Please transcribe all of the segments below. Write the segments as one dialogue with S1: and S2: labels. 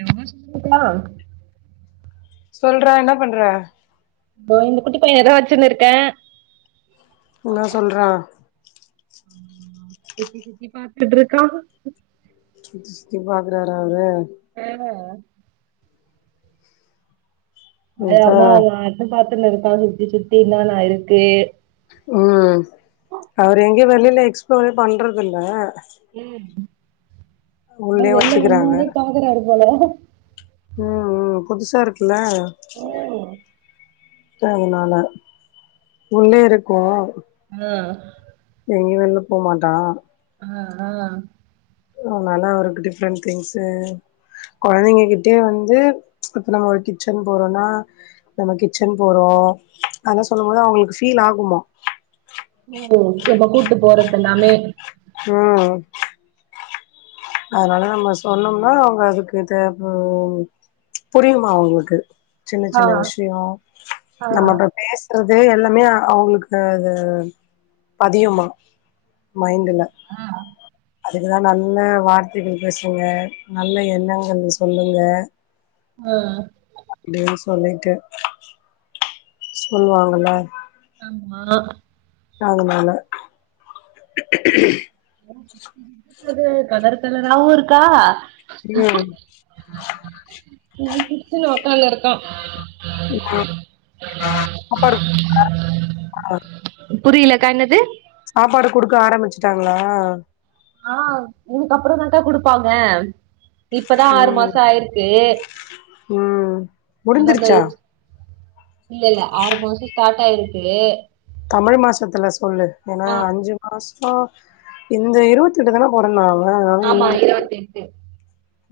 S1: [unintelligible]
S2: சொல்றா என்ன பண்ற
S1: தோ இந்த குட்டி பயணதா வெச்சின்ருக்கே
S2: என்னா சொல்றா
S1: சுத்தி சுத்தி பாத்துட்ருக்கா
S2: சுத்தி சுத்தி பாக்குறாரா அவரு
S1: வேல
S2: அதா
S1: ஆயாமா அவ அண்ண பாத்துன்னுருக்கா சுத்தி சுத்திதான் இருக்கு
S2: ம். அவரு எங்கயு வெளில எக்ஸ்ப்ளோரே பண்றதுல்ல.
S1: ம் வெளில
S2: வச்சுக்கிறாங்க
S1: வந்தோனே பாக்குறாரு போல.
S2: ம்ம். புதுசா இருக்குல்ல. [unintelligible] உள்ளே இருக்கு
S1: ஆ
S2: எங்கயு வெளில போ மாட்டா
S1: அ அ
S2: அதனால அவருக்கு டிஃப்ரெண்ட் திங்ஸு. கொழந்திங்ககிட்டயூ வந்து, இப்ப நம்ம ஒரு கிச்சன் போறோன்னா. நம்ம கிச்சன் போறோ அதல்லா சொல்லும்போது அவங்களுக்கு ஃபீல் ஆகுமா
S1: ம், [inaudible] கூட்டுப் போறத் எல்லாமே
S2: அ அதனால நம்ம சொன்னம்ன்னா, அவங்க அதுக்கு தே பு புரியுமா அவுங்களுக்கு சின்ன
S1: ஆ
S2: சின்ன விஷயோ
S1: ஆ
S2: நம்ம இப்ப பேஸ் றது எல்லாமே அவுங்களுக்கு அது பதியுமா மைண்டுல
S1: ஆ
S2: அதுக்குதா நன்ன வாட் [unintelligible] பேசுவங்க. நல்ல எண்ணங்கள் சொல்லுங்க.
S1: ஆ
S2: அப்படின்னு சொல்லிட்டு சொல்லுவாங்களே
S1: ஆமா
S2: அதனால
S1: சுக்காது கலர் கலராவு இருக்கா
S2: உம்
S1: டீ குடிச்சுனு ஒக்ந்து இருக்கோ
S2: ஆ
S1: புரியல கா என்னது
S2: சாப்பாடு குடுக்க ஆரம்பிச்சுட்டாங்களா
S1: ஆ இதுக்கு அப்புறோ தாங்கா குடுப்பாங்க இப்பதா ஆறு
S2: ம்
S1: மாசோ ஆயிருக்கு
S2: ம் முடிஞ்சிருச்சா
S1: [unintelligible] இல்ல இல்ல ஆறு மாசோ ஸ்டார்ட் ஆயிருக்கு
S2: தமிழ் மாசத்துல சொல்லு ஏன்னா
S1: ஆ
S2: அஞ்சு மாசோ இந்த இருபத்தி ட்டுா போறந்தா இல்ல
S1: ஆமா இருபத்தி எட்டு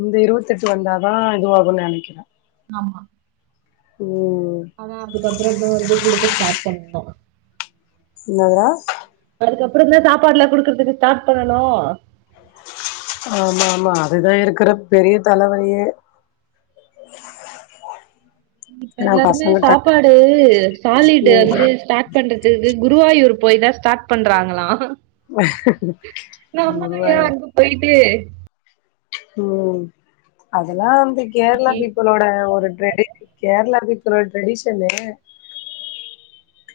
S2: இந்த இருபத்தி எட்டு வந்தாதா இதுவாகுனு நெனைக்கிறே
S1: ஆமா
S2: ம்
S1: அவ அப்படி பண்ரன்னும் போது குடுத்துட்டு சாப்பிட்னு
S2: என்னதரா
S1: அதுக்கப்புறோந்தா சாப்பாடுல்லா குடுக்குறதுக்கு ஸ்டார்ட் பண்ணணு
S2: ஆமா ஆமா அதுதா இருக்குற பெரிய தலவலியே
S1: இப்ப
S2: ஏன்னா
S1: எல்லாருமே
S2: பசங்க டக்கு
S1: சாப்பாடு சாலிடு வந்து ஸ்டார்ட் பண்றதுக்கு குருவாயூர் போய்த்தான் ஸ்டார்ட் பண்றாங்களா நம்மளு ஏ
S2: குருவாயூர்
S1: அங்க போயிட்டு
S2: உம் அதெல்லா வந்து கேரளா பீப்பிள் ஓட ஒரு ட்ரெண்டிங் கேரளா பீப்புள் ஓட டிரெடிஷன்னு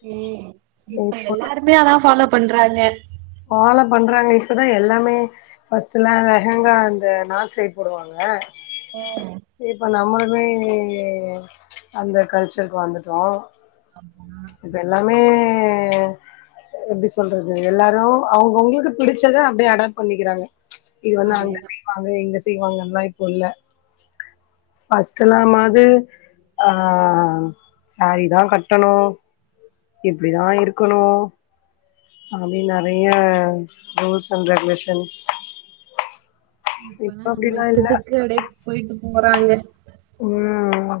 S1: ஹம் இப்ப
S2: இப்போ
S1: எல்லாருமே அதா ஃபாலோ பண்றாங்க
S2: ஃபாலோ பண்றாங்க இப்போதா எல்லாமே ஃபர்ஸ்டடு எல்லா லேகங்கா அந்த நார்த் சைட் போடுவாங்க இப்ப நம்ம இப்போமே அந்த கல்ச்சருக்கு வந்துட்டோம்
S1: ஆ
S2: ம்ச் இப்ப எல்லாமே எப்படி சொல்றது எல்லாரு அவங்கவு அவங்களுக்கு பிடிச்சத அப்படியே அடாப்ட் பண்ணிக்கிறாங்க இது வந்து அங்க
S1: அதேதா
S2: செய்வாங்க இங்க செய்வாங்கல்லா இப்போ இல்ல ஃபர்ஸ்ட்டூ எல்லாமாது ஆ சாரீ தா கட்டணு இப்படிதா இருக்கணு அப்படி நெறைய ரூல்ஸ் அண்டு ரெகுலேஷன்ஸ் இப்ப
S1: இப்பல்லா நம்ம
S2: அப்டிலா இல்ல
S1: இஷ்டத்துக்கு அப்படியே போயிட்டு போறாங்க
S2: உம்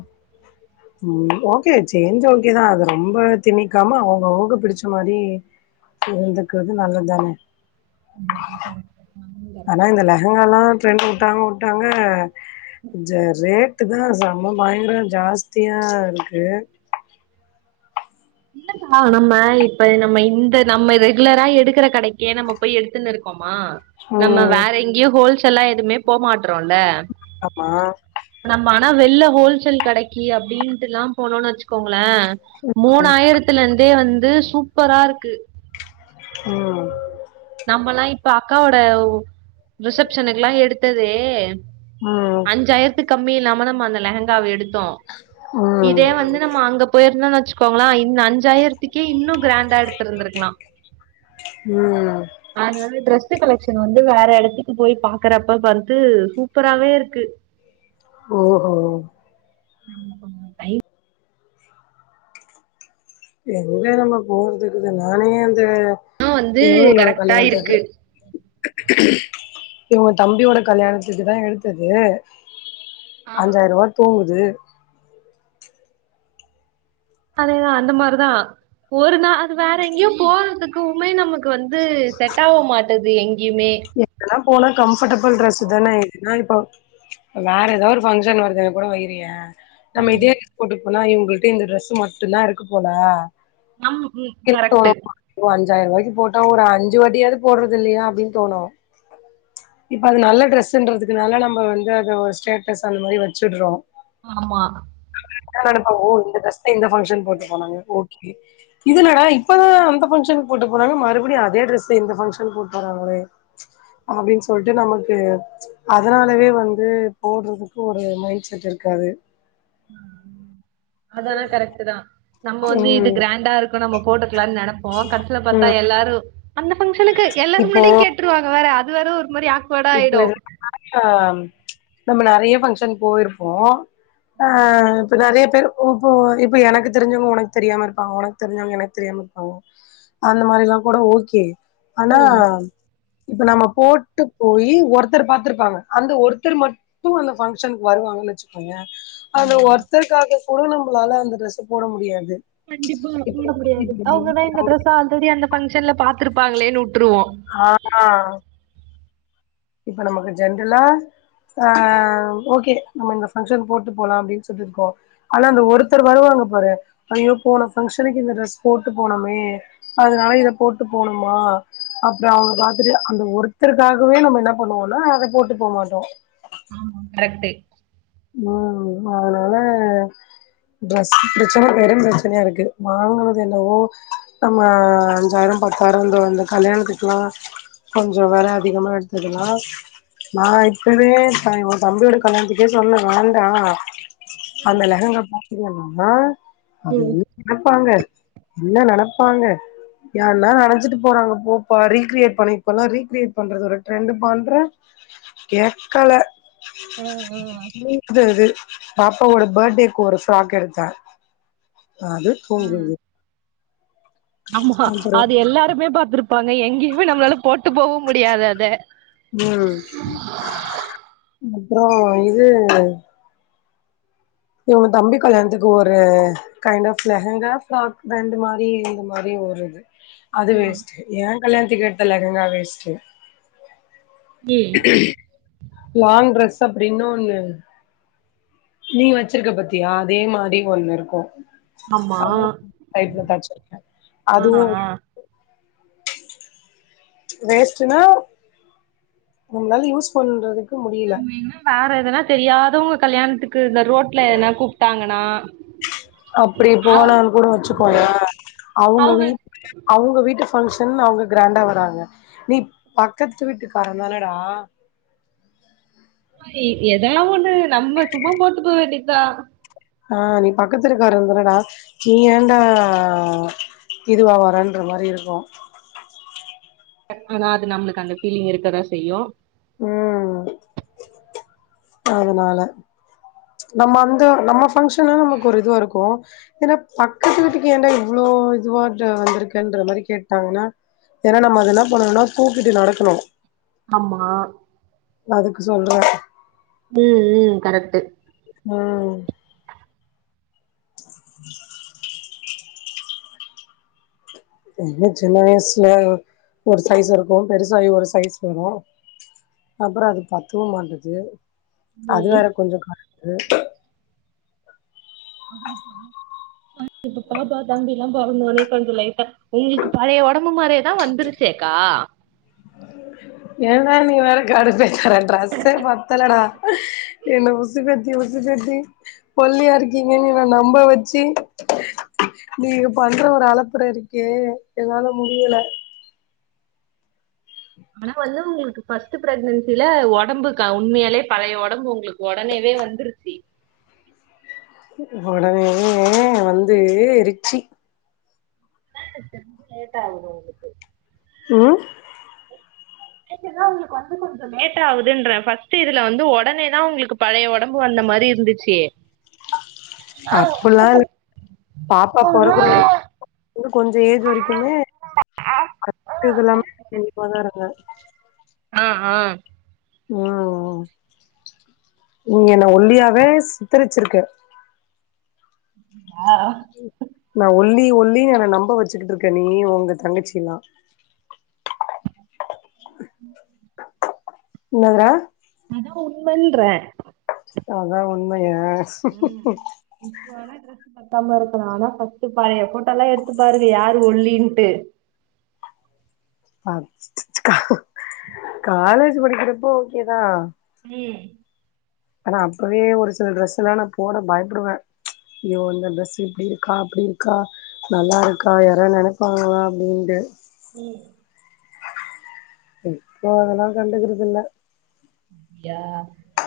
S2: உம் ஓக்கே சேஞ்ச் ஓக்கேதா அது ரொம்ப திணிக்காம அவங்க அவங்க பிடிச்ச மாரி இருந்துக்குருது நல்லத்தானே
S1: ம் கரக்ட்
S2: ஆனா இந்த லெங்கங்காலா டரெண்ட் வுட்டாங்க வுட்டாங்க கொஞ்சோ ரேட் ட்டுதா செம்ம பயங்கரோ ஜாஸ்தியா இருக்கு
S1: இல்லங்கா நம்ம இப்ப நம்ம இந்த நம்ம ரெகுலரா எடுக்கிற கடைக்கே நம்மப் போய் எடுத்துன்ன இருக்கோமா நம்ம
S2: ம்
S1: வேற எங்கியு ஹோல்சேல்லா எதுமே போ மாட்றோல்ல
S2: ஆமா
S1: நம்ம ஆனா வெள்ல ஹோல்சேல் கடைக்கி அப்டின்ட்டுலா போனோன் வச்சுக்கோங்களே மூன்
S2: ம்
S1: ஆயிரத்துல இந்தே வந்து சூப்பராருக்கு
S2: ம்
S1: நம்மலா இப்ப அக்காவோடவு ரிசப்ஷனுக்குலா எடுத்ததே
S2: ம்
S1: அஞ்சாயிரத்துக்கு கம்மி இல்லாம நம்ம அந்த லெகங்காவ எடுத்தோ
S2: ம்
S1: இதே வந்து நம்ம அங்கப் போயிருந்தோன் வச்சுக்கோங்ளே இந்த அஞ்சாயிரத்துக்கே இன்னு கிராண்டா எடுத்துருந்திருக்லா
S2: ம்
S1: அதனால டிரெஸ்சு கலெக்ஷன் வந்து வேற எடத்துக்கு போய் பாக்கறப்ப பருத்து சூப்பராவே இருக்கு
S2: ஓஹோ
S1: நம்ம கொஞ்சோ டை
S2: எங்க நம்ம போறதுகுது நானே அந்த
S1: ஆ வந்து
S2: இவுங்களோட
S1: கரெக்டா
S2: கல்யாணத்துக்கு
S1: இருக்கு
S2: இவுங்க தம்பியோட கல்யாணத்துக்குதா எடுத்தது
S1: ஆ
S2: அஞ்சாயிரவா தூங்குது
S1: அதேதா அந்த மாருதா ஒரு நாள் அது வேற எங்கியோப் போறதுக்குவுமே நமக்கு வந்து செட்டாவ மாட்டது எங்கியுமே
S2: எங்கனாப் போனா கம்ஃபடெபிள் டிரரெஸ்சுதானே எதுனா இப்போ வேற எதா ஒரு பங்க்ஷன் வருதுங்க கூட வைறியே நம்ம
S1: ம்
S2: இதே டிரஸ் போட்டுட் போனா இவுங்குள்ட்ட இந்த டிரரெஸ்சு மட்டுந்தா இருக்குப் போல
S1: அம் வும் கரெக்ட்டு
S2: ஓ அஞ்சாயிரவாய்க்கு போட்டா ஒரு அஞ்சு வாட்டியாவது போட்றதில்லியா அப்டின் தோணு இப்ப அது நல்ல டிரெஸ்ன்றதுக்குனால நம்ம வந்து அத ஸ்டேட்டஸ் அந்த மாரி வச்சுட்றோ
S1: ஆமா
S2: அவுங்க என்ன நெனைப்பாங்க ஓ இந்த டிரஸ்தா இந்த ஃபங்ஷன் போட்டு போனாங்க ஓகே இதுல்லடா இப்பதா அந்த ஃபங்க்ஷன் போட்டு போனாங்க மறுப்டியு அதே டிரெஸ்ச இந்த ஃபங்ஷன் போட்டு வறாங்ளே அப்டின்ச் சொல்ட்டு நமக்கு அதனாலவே வந்து போட்றதுக்கு ஒரு மைண்ட் செட் இருக்காது
S1: அதானா கரெக்ட்டுதா நம்ம வந்து இது
S2: ம்
S1: கிராண்டா இருக்கு நம்ம போட்டுக்லான் நெனப்போ கடைசில பாத்தா
S2: ம்
S1: எல்லாரு அந்த ஃபங்கஷனுக்கு எல்லாரு
S2: இப்போ
S1: முன்னாடியு கேட்ருவாங்க வேற அது வேற ஒரு மாரி அக்
S2: இப்ப [unintelligible] நம்ம நெறைய பங்க்ஷன் போயிருப்போ அ இப்ப நெறையப் பேரு ஓஹோ இப்ப எனக்கு தெரிஞ்சவுங்க உனக் தெரியாம இருப்பாங்க உனக் தெரிஞ்சவுங்க எனக் தெரியாம இருப்பாங்க அந்த மாரிலாங் கூட ஓகே ஆனா இப்ப நம்ம போட்டுப் போயி ஒருத்தர் பாத்திருப்பாங்க அந்த ஒருத்தர் மட்டு அந்த பங்க்ஷனுக்கு வருவாங்கன் வச்சுக்கோயே அந்த ஒருத்தர்க்காக கூட நம்மளால அந்த டிரெஸ்ச போட முடியாது
S1: கண்டிப்பா போட
S2: இப்ப
S1: முடியாது அவுங்கதா இந்த டிரெஸ்ச ஆல்ரெடி அந்த பங்க்ஷன்ல பாத்துருப்பாங்களேனு வுட்ருவோ
S2: ஆ இப்ப நமக்கு ஜென்ரலா ஆஹ ஓகே நம்ம இந்த பங்க்ஷன் போட்டு போலாம் அப்டின் சொல்ட்டுருக்கோம் ஆன அந்த ஒருத்தர் வருவாங்க பாரு ஐயோ போன ஃபங்க்ஷனுக்கு இந்த ட்ரெஸ் போட்டு போனோமே அதனால இத போட்டு போணுமா அப்றோ அவங்க ராத்திரி அந்த ஒருத்தருக்காகவே நம்ம என்ன பண்ணுவோனா அத போட்டு போமாட்டோ
S1: கரெக்ட்டு
S2: ம் அதனால டிரஸ் பிரச்சன பெரு பிரச்சனையா இருக்கு வாங்குனது என்னவோ நம்மா அஞ்சாயிரம் பத்தாயிரம்ந்து தோ இந்த கல்யாணத்துக்கெல்லா கொஞ்சம் வெல அதிகமா எடுத்ததுலா நா இப்பவே சா எ தம்பியோட கல்யணத்துக்கே சொன்ன வேண்டா அந்த லெஹங்க பாத்தீங்கன்னா அது
S1: ம்.
S2: வந்து நெனப்பாங்க என்ன நெனப்பாங்க யார்னா நெனச்சிட்டு போறாங்க போப்பா ரீகிரியேட் பண்ணி இப்பல்லா ரீகிரியேட் பண்றது ஒரு ட்ரெண்டுப்பாண்ற கேக்கல யூக்கா அது பாப்பாவோட பேர்ட்டேக்கு ஒரு ஃப்ராக் எடுத்த அது பொங்குது
S1: ஆமா அது எல்லாருமே பாத்துருப்பாங்க எங்கயுமே நம்மளால போட்டு போகவு முடியாது அத
S2: ம் அப்றோ இது இவ்ங்க தம்பி கல்யாணத்துக்கு ஒரு கைண்ட் ஆஃப் லெஹங்கா ஃப்ராக் ரெண்டு மாரி இந்த மாரி ஒரு அது வேஸ்ட் ஏ கல்யாணத்துக்கு எடுத்த லெஹங்கா வேஸ்ட்டு
S1: ம்.
S2: லாங் ட்ரெஸ் அப்டின்னு ஒண்ணு நீ வெச்சிருக்க பாத்தியா அதே மாரி ஒண்ணு இருக்கு
S1: ஆமா.
S2: [unintelligible] சைட்ல டச்சுப் பண்ணி
S1: ஆ,
S2: அதுவு
S1: ஆ.
S2: வேஸ்ட்டுனா நம்ளால யூஸ் பண்றதுக்
S1: நம்ம என்னா வேற எதனா தெரியாதவ்ங்க கல்யாணத்துக்கு இந்த ரோட்ல எதனா கூப்ட்டாங்கனா
S2: அப்பிடி போனோன் கூட வெச்சுக்கோய அவ்ங்க
S1: அவங்க
S2: வீட் அவ்ங்க வீட்டு ஃபங்க்ஷன் அவ்ங்க க்ராண்டா வராங்க நீ பக்கத்து வீட்டுகாரதானடா
S1: மாரி எதெல்லா ஒண்ணு நம்ம சும்மா போட்டு போ வேண்டித்தா
S2: ஆஹ் நீ பக்கத்து இருக்கார தானடா நீ ஏன்டா இதுவா வரன்ற மாரி இருக்கும்
S1: டக்கனா அது நம்ளுக்கு அந்த ஃபீலிங் இருக்கதா செய்யு
S2: ஆ அதனால நம்ம அந்த நம்ம பங்க்ஷன் நா நமக்கு ஒரு இதுவாருக்கு ஏனாப் பக்கத்து வீட்டுக்கு ஏன்டா இவ்ளோ இதுவா த வந்துருக்கேன்ற மாரி கேட்டாங்கனா ஏனா நம்ம அது ன்னா பண்ணணுனா தூக்கிட்டு நடக்கணு
S1: ஆமா
S2: அதுக்கு சொல்ற
S1: ம் ம் கரக்ட்டு
S2: ம் என்ன சின்ன வய்சுல ஒரு சைஸ் இருக்கு பெருசாயி ஒரு சைஸ் வரு அப்றோ அது பத்துவு மாட்டுது அது
S1: ம்.
S2: வேற கொஞ்சோ [unintelligible]
S1: ஆ இப்ப பாப்பா தம்பில்லா பொறந்தோனே கொஞ்சோ லைட்டா உங்களுக்கு பழய ஒடம்பு மாரியேதா வந்துருச்சேக்கா
S2: ஏன்டா நீ வேற கடுப்பேத்ர ட்ரெஸ்ஸே பத்தல டா என்ன உசுபேத்தி உசுபேத்தி ஒல்லியா இருக்கீங்கன்னு என்ன நம்ப வெச்சி நீ பண்ற ஒரு அலப்பற இருக்கே என்னால முடியல
S1: ஆனா வந்து உங்களுக்கு ஃபர்ஸ்ட் ப்ரெக்னன்சில ஒடம்புக்க உண்மயாலே பழய ஒடம்பு உங்ளுக் ஒடனேவே வந்துருச்சி
S2: ஒடனேவே வந்து ரிச்சி
S1: லேட் ஆகூ உங்களுக்கு
S2: ம்
S1: நேச்சர்லா உங்களுக்கு வந்து கொஞ்சொ லேட் ஆகுதுன்ற ஃபர்ஸ்ட் இதுல வந்து ஒடனேதா உங்களுக்கு பழய ஒடம்பு வந்த மாரி இருந்துச்சி தியே
S2: அப்பெல்லா இல் பாப்பா பொறக்குற வர வந்து கொஞ்சொ ஏஜ் வரக்குமே அட்த்தது எல்லாமே உன்னிப்பாதா இருங்க
S1: ஆ ஆ
S2: ம் ம் நீங்க என்ன ஒல்லியாவே சித்தெருச்சுருக்க
S1: ஆ அ
S2: ம் நா ஒல்லி ஒல்லினு என நம்ப வச்சுக்கிட்டு இருக்கே நீ ஒங்க தங்கச்சி எல்லா
S1: ம்
S2: என்னதுரா
S1: அதா உண்மன்ற
S2: அதா உண்மையா
S1: இப்பவர இதுல பத்தாம இருக்கா ஆனா ஃபர்ஸ்ட் பழைய போட்டோ எல்லா எடுத்து பாருங்க யாரு ஒல்லின்ட்டு
S2: காலேஜ் படிக்கிறப்போ ஓகேதா
S1: ம்
S2: ஆனா அப்பவே ஒரு சில ட்ரெஸெல்லா நா போட பயப்படுவே யோ அந்த ட்ரெஸ்ஸு இப்டி இருக்கா அப்டி இருக்கா நல்லா இருக்கா யார நெனைப்பாங்களா அப்டின்ட்டு
S1: ம்
S2: இப்போ அதெல்லா கண்டுக்கறது இல்ல
S1: யா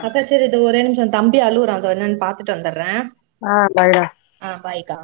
S1: அக்கா சரி இது ஒரே நிமிஷம் தம்பி அலுவுறான் அந்தோ என்னன்னு பாத்துட்டு வந்துடுறேன்
S2: ஆ பாய்டா
S1: ஆ பாய்கா